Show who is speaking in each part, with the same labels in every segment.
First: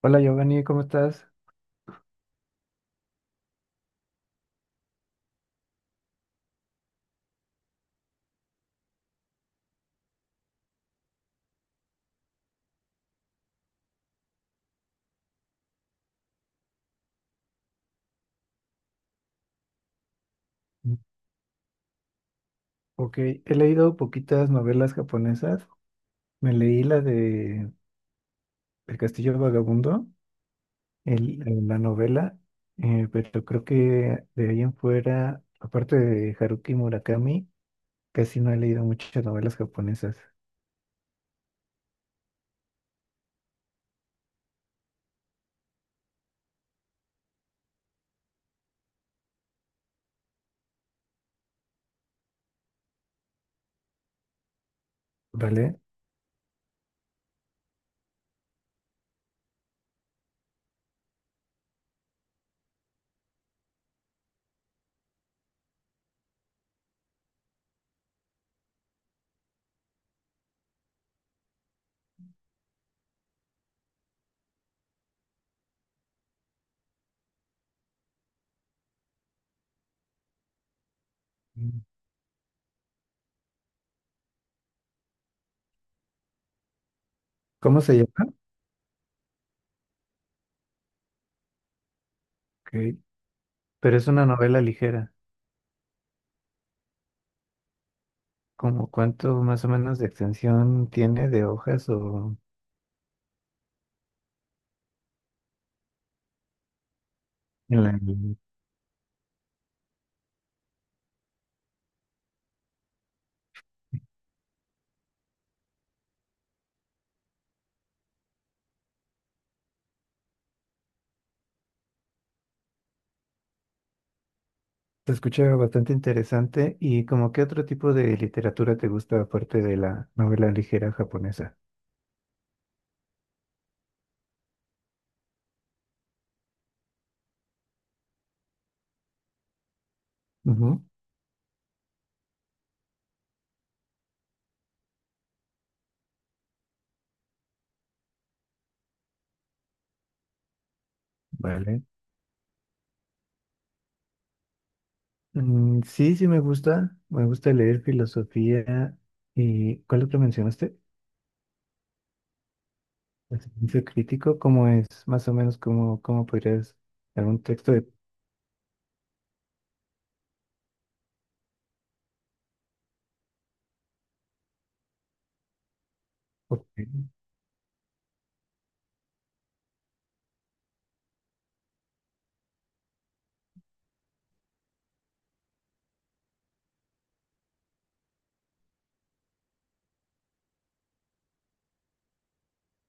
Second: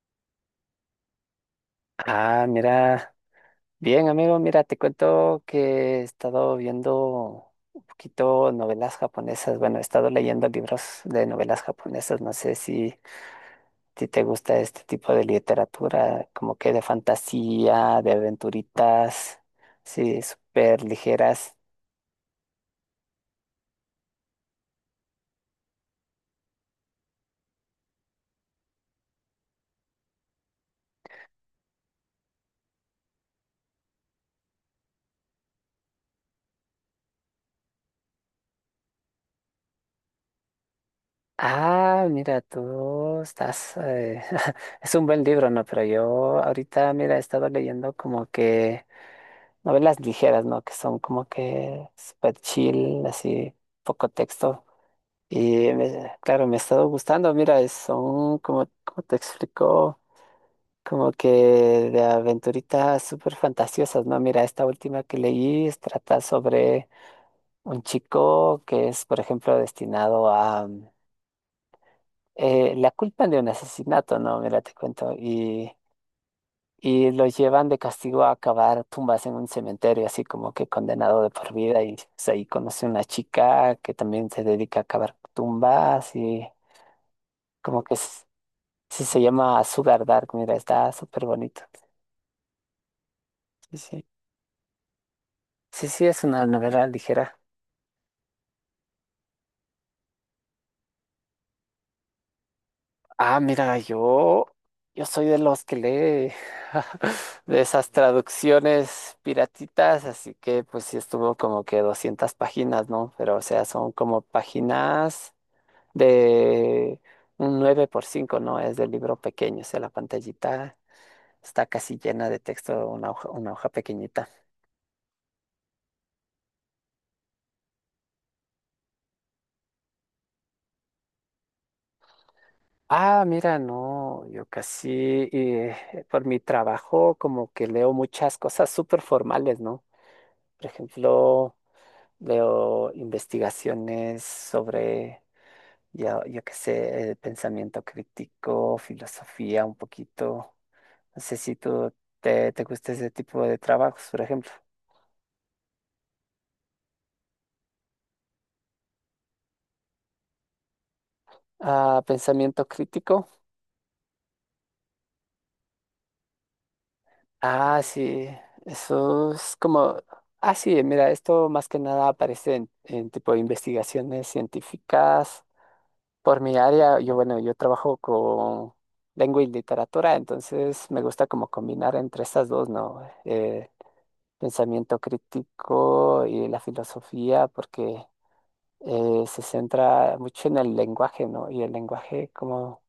Speaker 1: Hola Giovanni, ¿cómo estás?
Speaker 2: Ah, mira, bien amigo, mira, te cuento que he estado viendo un poquito novelas japonesas, bueno, he estado leyendo libros de novelas japonesas, no sé si te gusta este tipo de literatura, como que de fantasía, de aventuritas, sí, súper
Speaker 1: Mm.
Speaker 2: ligeras.
Speaker 1: Ok, he leído poquitas novelas japonesas. Me leí la de El Castillo Vagabundo en la novela, pero creo que de ahí en fuera, aparte de Haruki Murakami, casi no he leído muchas novelas japonesas,
Speaker 2: Ah, mira, tú estás, es un buen libro, ¿no? Pero yo ahorita, mira, he estado leyendo como que novelas ligeras, ¿no? Que son como que super chill, así, poco texto. Y
Speaker 1: ¿vale?
Speaker 2: claro, me ha estado gustando. Mira, son como, como te explico, como que de aventuritas súper fantasiosas, ¿no? Mira, esta última que leí trata sobre un chico que es, por ejemplo, destinado a la culpa de un asesinato, ¿no? Mira, te cuento. Y los llevan de castigo a cavar tumbas en un cementerio, así como que condenado de por
Speaker 1: Mm.
Speaker 2: vida. Y pues, ahí conoce una chica que también se dedica a cavar tumbas y
Speaker 1: ¿Cómo
Speaker 2: como que
Speaker 1: se
Speaker 2: s-
Speaker 1: llama?
Speaker 2: sí se llama Sugar Dark, mira, está súper bonito.
Speaker 1: Ok.
Speaker 2: Sí,
Speaker 1: Pero
Speaker 2: sí.
Speaker 1: es una novela ligera,
Speaker 2: Sí, sí, es una novela ligera.
Speaker 1: ¿como cuánto más o menos de extensión tiene de hojas o...
Speaker 2: Ah, mira, yo soy de los que lee de
Speaker 1: en
Speaker 2: esas
Speaker 1: la-
Speaker 2: traducciones piratitas, así que pues sí estuvo como que 200 páginas, ¿no? Pero o sea, son como páginas de un 9 por 5, ¿no? Es del libro pequeño, o sea, la pantallita está casi llena de texto, una hoja pequeñita.
Speaker 1: Se escucha bastante interesante y como qué otro tipo de literatura te gusta aparte de la novela ligera japonesa.
Speaker 2: Ah, mira, no, yo casi eh, por mi trabajo como que leo muchas cosas súper formales, ¿no? Por
Speaker 1: Ujú.
Speaker 2: ejemplo, leo investigaciones sobre, ya, yo qué sé, pensamiento crítico, filosofía un poquito. No sé si
Speaker 1: Vale.
Speaker 2: tú te gusta ese tipo de trabajos, por ejemplo.
Speaker 1: Mm, sí, sí me gusta. Me gusta leer filosofía. ¿Y cuál otro mencionaste?
Speaker 2: Ah, pensamiento crítico.
Speaker 1: El Silencio crítico, ¿cómo es? Más o menos, ¿cómo, cómo podrías dar un texto
Speaker 2: Ah,
Speaker 1: de...
Speaker 2: sí, eso es como Ah, sí, mira, esto más que nada aparece en tipo de investigaciones científicas. Por mi
Speaker 1: Ok,
Speaker 2: área, yo, bueno, yo trabajo con lengua y literatura, entonces me gusta como combinar entre estas dos, ¿no? Pensamiento crítico y la filosofía, porque se centra mucho en el lenguaje, ¿no? Y el lenguaje como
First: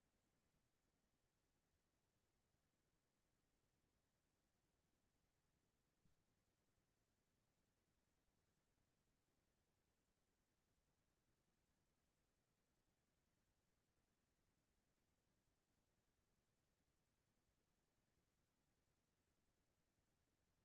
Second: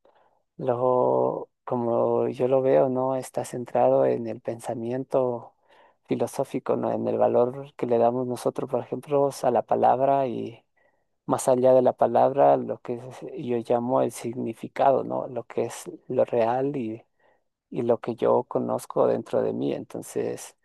Speaker 2: Lo, como yo lo veo, no está centrado en el pensamiento filosófico, ¿no? En el valor que le damos nosotros, por ejemplo, a la palabra y más allá de la palabra, yo llamo el significado, ¿no? Lo que es lo real y lo que yo conozco dentro de mí. Entonces,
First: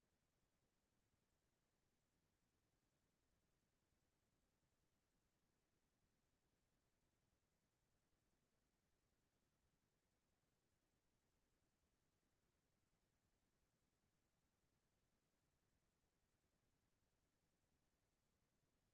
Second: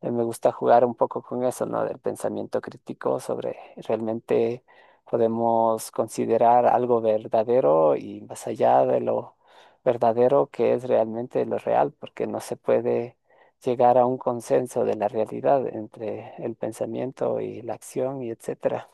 Speaker 2: me gusta jugar un poco con eso, ¿no? Del pensamiento crítico sobre realmente podemos considerar algo verdadero y más allá de lo verdadero que es realmente lo real, porque no se puede llegar a un consenso de la realidad entre el pensamiento y la acción y etcétera.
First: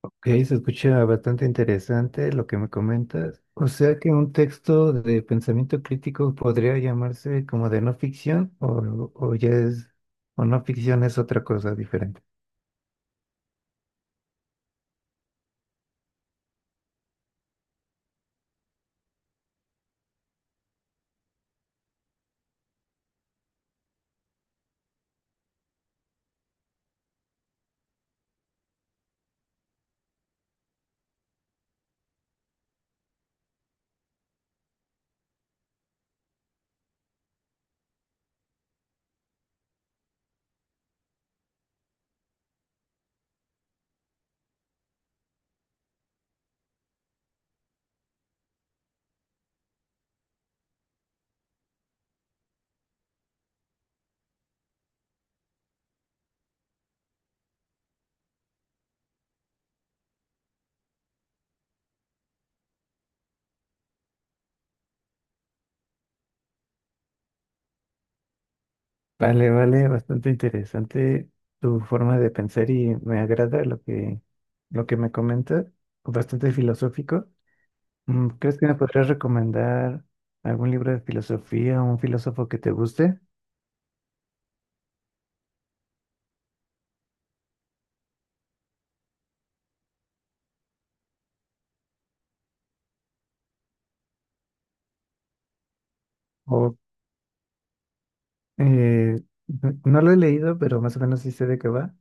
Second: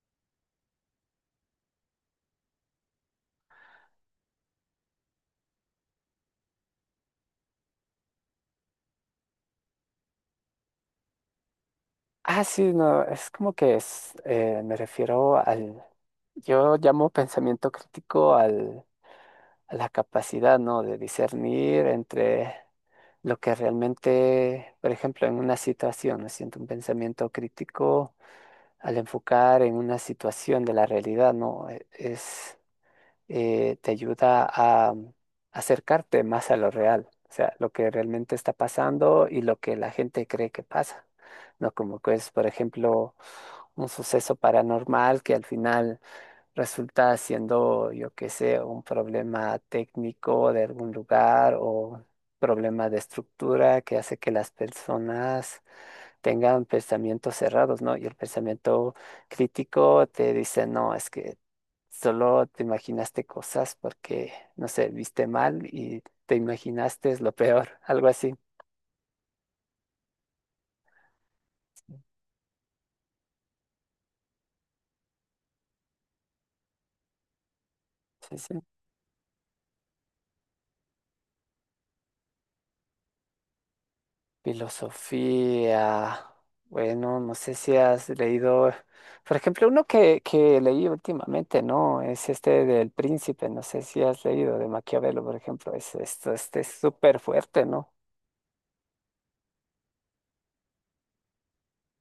Speaker 1: ok, se escucha bastante interesante lo que me comentas. O sea que un texto de pensamiento crítico podría llamarse como de no ficción o ya es... o no ficción es otra cosa diferente.
Speaker 2: Ah, sí, no, es como que es, me refiero al, yo llamo pensamiento crítico al, a la capacidad, ¿no? De discernir entre lo que realmente, por ejemplo, en una situación, me siento un pensamiento crítico al enfocar en una situación de la realidad, ¿no? Es, te ayuda a acercarte más a lo real, o sea, lo que realmente está pasando y lo que la gente cree que pasa, ¿no? Como que es, por ejemplo, un suceso paranormal que al final resulta siendo, yo qué sé, un problema técnico de algún lugar o problema de estructura que hace que las personas tengan pensamientos cerrados, ¿no? Y el pensamiento crítico te dice, no, es que solo te imaginaste cosas porque, no sé, viste mal y te imaginaste lo peor, algo así.
Speaker 1: Vale, vale, bastante interesante tu forma de pensar y me agrada lo que me comentas, bastante filosófico. Mm,
Speaker 2: Sí,
Speaker 1: ¿crees
Speaker 2: sí.
Speaker 1: que me podrías recomendar algún libro de filosofía o un filósofo que te guste?
Speaker 2: Filosofía. Bueno, no sé si has leído, por ejemplo, uno que leí últimamente, ¿no? Es este del Príncipe, no sé si has leído de Maquiavelo, por ejemplo, es, esto, este es
Speaker 1: O
Speaker 2: súper fuerte, ¿no?
Speaker 1: eh, no lo he leído, pero más o menos sí sé de qué va.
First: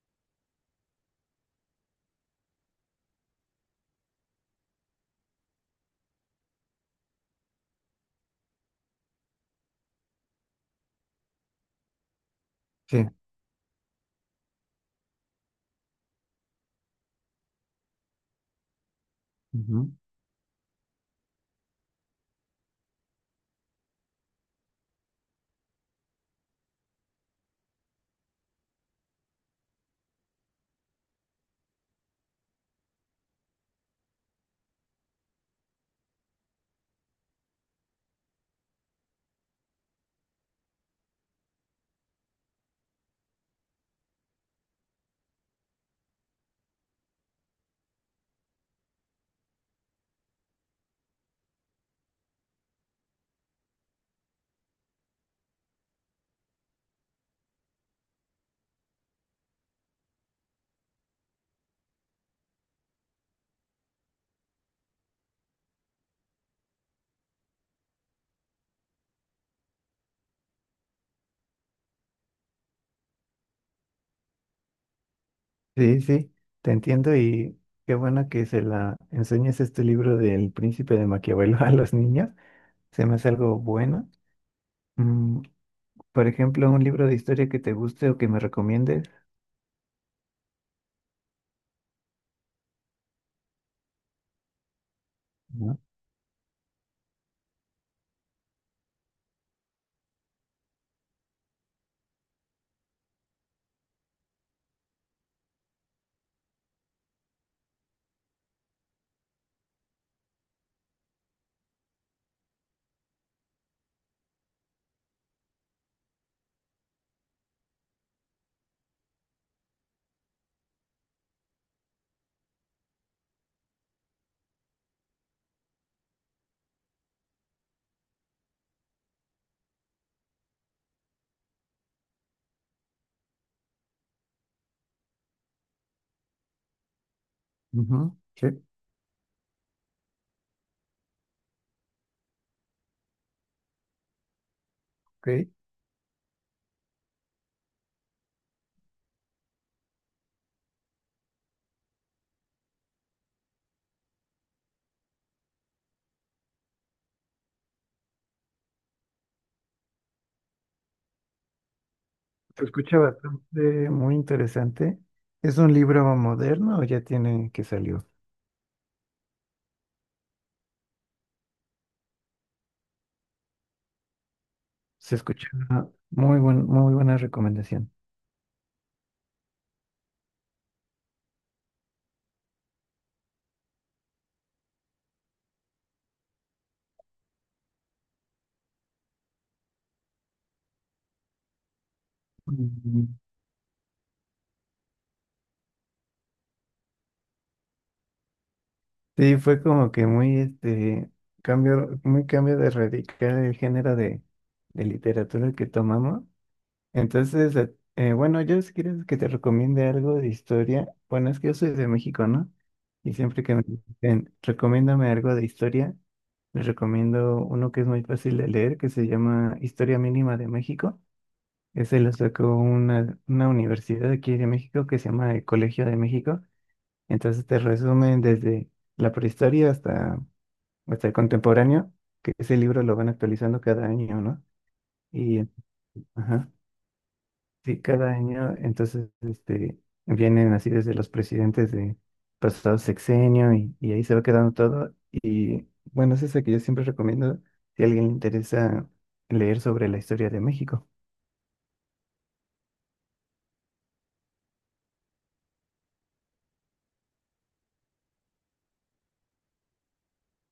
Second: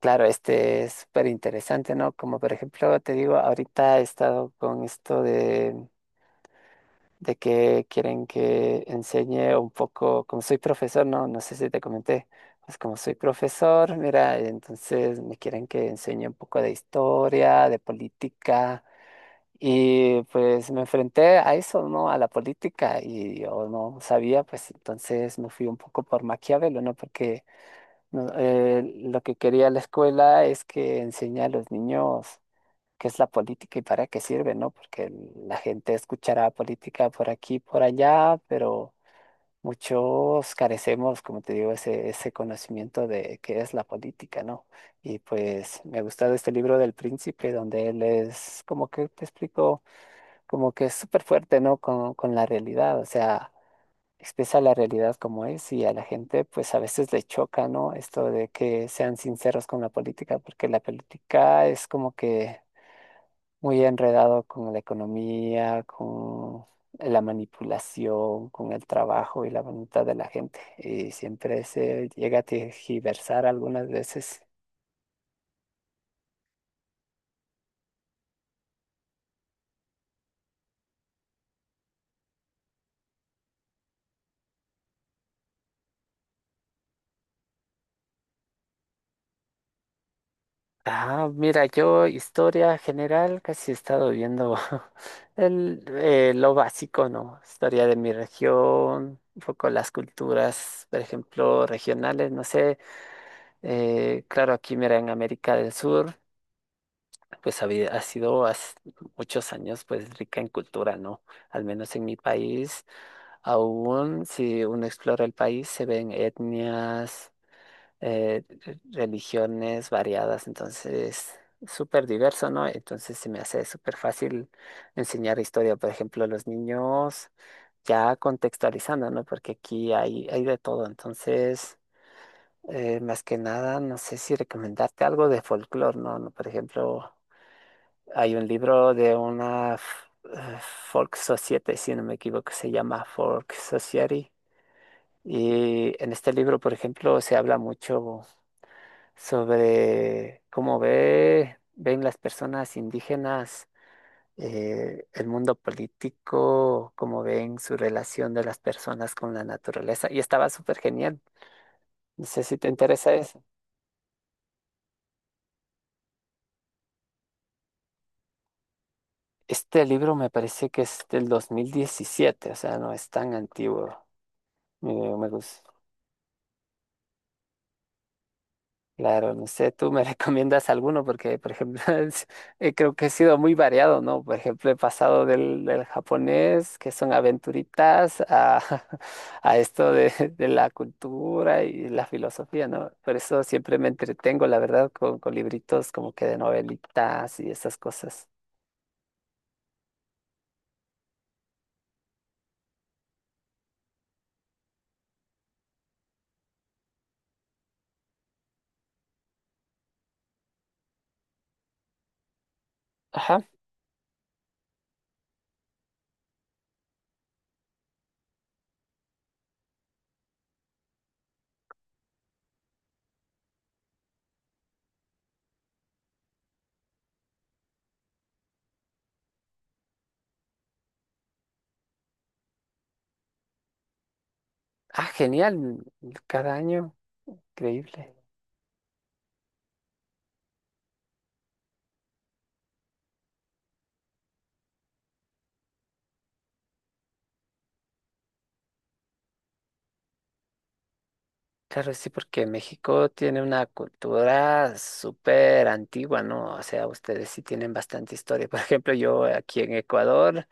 Speaker 2: Claro, este es súper interesante, ¿no? Como por ejemplo, te digo, ahorita he estado con esto de que quieren que enseñe un poco, como soy profesor, no, no sé si te comenté, pues como
Speaker 1: Sí,
Speaker 2: soy profesor, mira, entonces me quieren que enseñe un poco de historia, de política,
Speaker 1: ujú.
Speaker 2: y pues me enfrenté a eso, ¿no? A la política, y yo no sabía, pues entonces me fui un poco por Maquiavelo, ¿no? Porque no, lo que quería la escuela es que enseñe a los niños qué es la política y para qué sirve, ¿no? Porque la gente escuchará política por aquí, por allá, pero muchos carecemos, como te digo, ese conocimiento de qué es la política, ¿no? Y pues me ha gustado este libro del Príncipe, donde él es, como que te explico, como que es súper fuerte, ¿no? Con la realidad, o sea, expresa la realidad como es y a la gente pues a veces le choca, ¿no? Esto de que sean sinceros con la política, porque la política es como que muy enredado con la economía, con la manipulación, con el trabajo y la voluntad de la gente. Y siempre se llega a tergiversar algunas veces.
Speaker 1: Sí, sí, te entiendo y qué bueno que se la enseñes este libro del Príncipe de Maquiavelo a los niños. Se me hace algo bueno. Mm, por ejemplo, un libro de historia que te guste o que me recomiendes.
Speaker 2: Ah, mira, yo historia general casi he estado viendo
Speaker 1: Ujú.
Speaker 2: el, lo básico, ¿no? Historia de mi región, un poco las culturas, por ejemplo, regionales, no sé. Claro, aquí mira, en América del Sur. Pues ha sido hace muchos años pues rica en cultura, ¿no? Al menos en mi país, aún si uno explora el país, se ven etnias, religiones variadas, entonces súper diverso, ¿no? Entonces se me hace súper fácil enseñar historia, por ejemplo, a los niños, ya contextualizando, ¿no? Porque aquí hay de todo, entonces más que nada, no sé si recomendarte algo de folclore, ¿no? No, por ejemplo,
Speaker 1: Ujú.
Speaker 2: hay un
Speaker 1: Sí,
Speaker 2: libro de una eh, Folk Society, si no me equivoco, se llama Folk Society.
Speaker 1: ok.
Speaker 2: Y en este libro, por ejemplo, se habla mucho sobre ven las personas indígenas el mundo político, cómo ven su relación de las personas con la naturaleza. Y estaba súper genial. No sé si
Speaker 1: Se
Speaker 2: te
Speaker 1: escucha
Speaker 2: interesa eso.
Speaker 1: bastante, muy interesante. ¿Es un libro moderno o ya tiene que salió?
Speaker 2: Este libro me parece que es del 2017, o sea, no es tan antiguo.
Speaker 1: Se
Speaker 2: Me
Speaker 1: escucha
Speaker 2: gusta.
Speaker 1: una muy buen, muy buena recomendación.
Speaker 2: Claro, no sé, tú me recomiendas alguno porque, por ejemplo, creo que he sido muy variado, ¿no? Por ejemplo, he pasado del japonés, que son aventuritas, a, a esto de la cultura y la filosofía, ¿no?
Speaker 1: Mm,
Speaker 2: Por eso siempre me entretengo, la verdad, con libritos como que de novelitas y esas cosas.
Speaker 1: sí, fue como que muy este cambio, muy cambio de radical el género de literatura que tomamos. Entonces, bueno, yo si quieres que te recomiende algo de historia, bueno, es que yo soy de México, ¿no? Y
Speaker 2: Ajá.
Speaker 1: siempre que me dicen, recomiéndame algo de historia, les recomiendo uno que es muy fácil de leer, que se llama Historia Mínima de México. Ese lo sacó una universidad aquí de México que se llama el Colegio de México. Entonces te resumen desde la prehistoria hasta, hasta el contemporáneo, que ese libro lo van actualizando cada año, ¿no?
Speaker 2: Ah,
Speaker 1: Y,
Speaker 2: genial,
Speaker 1: ajá.
Speaker 2: cada año,
Speaker 1: Sí, cada
Speaker 2: increíble.
Speaker 1: año, entonces, este, vienen así desde los presidentes de pasado sexenio y ahí se va quedando todo. Y bueno, es esa que yo siempre recomiendo si a alguien le interesa leer sobre la historia de México.
Speaker 2: Claro, sí, porque México tiene una cultura súper antigua, ¿no? O sea, ustedes sí tienen bastante historia. Por ejemplo, yo aquí en Ecuador,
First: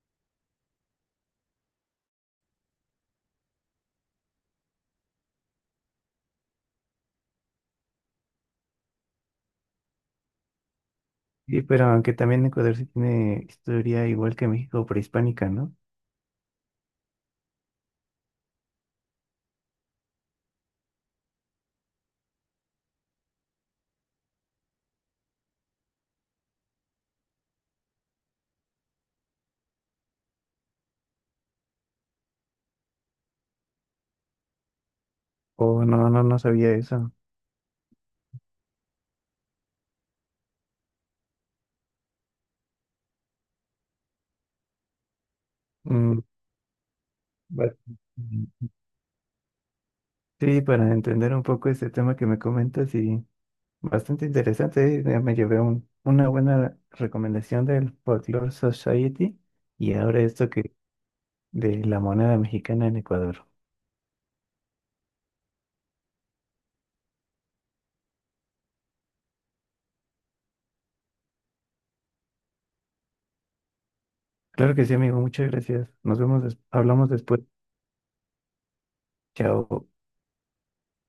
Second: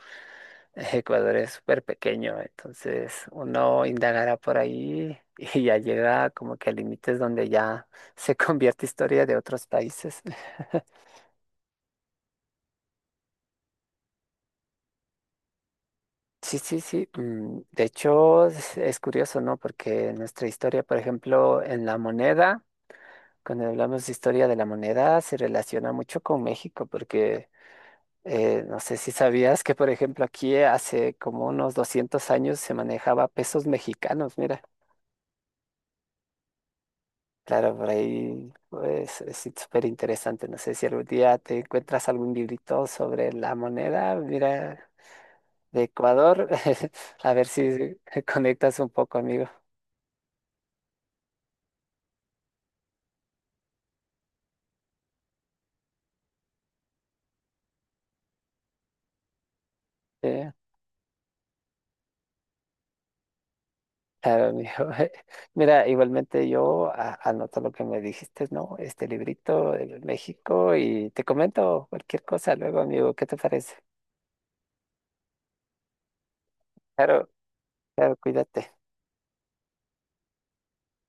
Speaker 2: Ecuador es súper pequeño, entonces uno indagará por ahí y ya llega como que a límites donde ya se convierte historia de otros países.
Speaker 1: Sí, pero aunque también Ecuador sí tiene historia igual que México prehispánica, ¿no?
Speaker 2: Sí, sí, sí. De hecho, es curioso, ¿no? Porque nuestra historia, por ejemplo, en la moneda, cuando hablamos de historia de la moneda, se relaciona mucho con México, porque no sé si sabías que, por ejemplo, aquí hace como unos 200 años se manejaba pesos mexicanos, mira.
Speaker 1: O no, no, no sabía eso.
Speaker 2: Claro, por ahí pues, es súper interesante. No sé si algún día te encuentras algún librito sobre la moneda, mira, de
Speaker 1: Mm,
Speaker 2: Ecuador. A ver
Speaker 1: bueno,
Speaker 2: si
Speaker 1: mm,
Speaker 2: conectas un poco, amigo.
Speaker 1: sí, para entender un poco este tema que me comentas y bastante interesante, ya me llevé una buena recomendación del Folklore Society y ahora esto
Speaker 2: Eh,
Speaker 1: que de la moneda mexicana en Ecuador.
Speaker 2: Claro, amigo. Mira, igualmente yo anoto lo que me dijiste, ¿no? Este librito de México y te comento cualquier cosa luego, amigo. ¿Qué te parece?
Speaker 1: Claro que sí, amigo, muchas gracias. Nos vemos, hablamos
Speaker 2: Claro,
Speaker 1: después.
Speaker 2: claro, cuídate.
Speaker 1: Chao.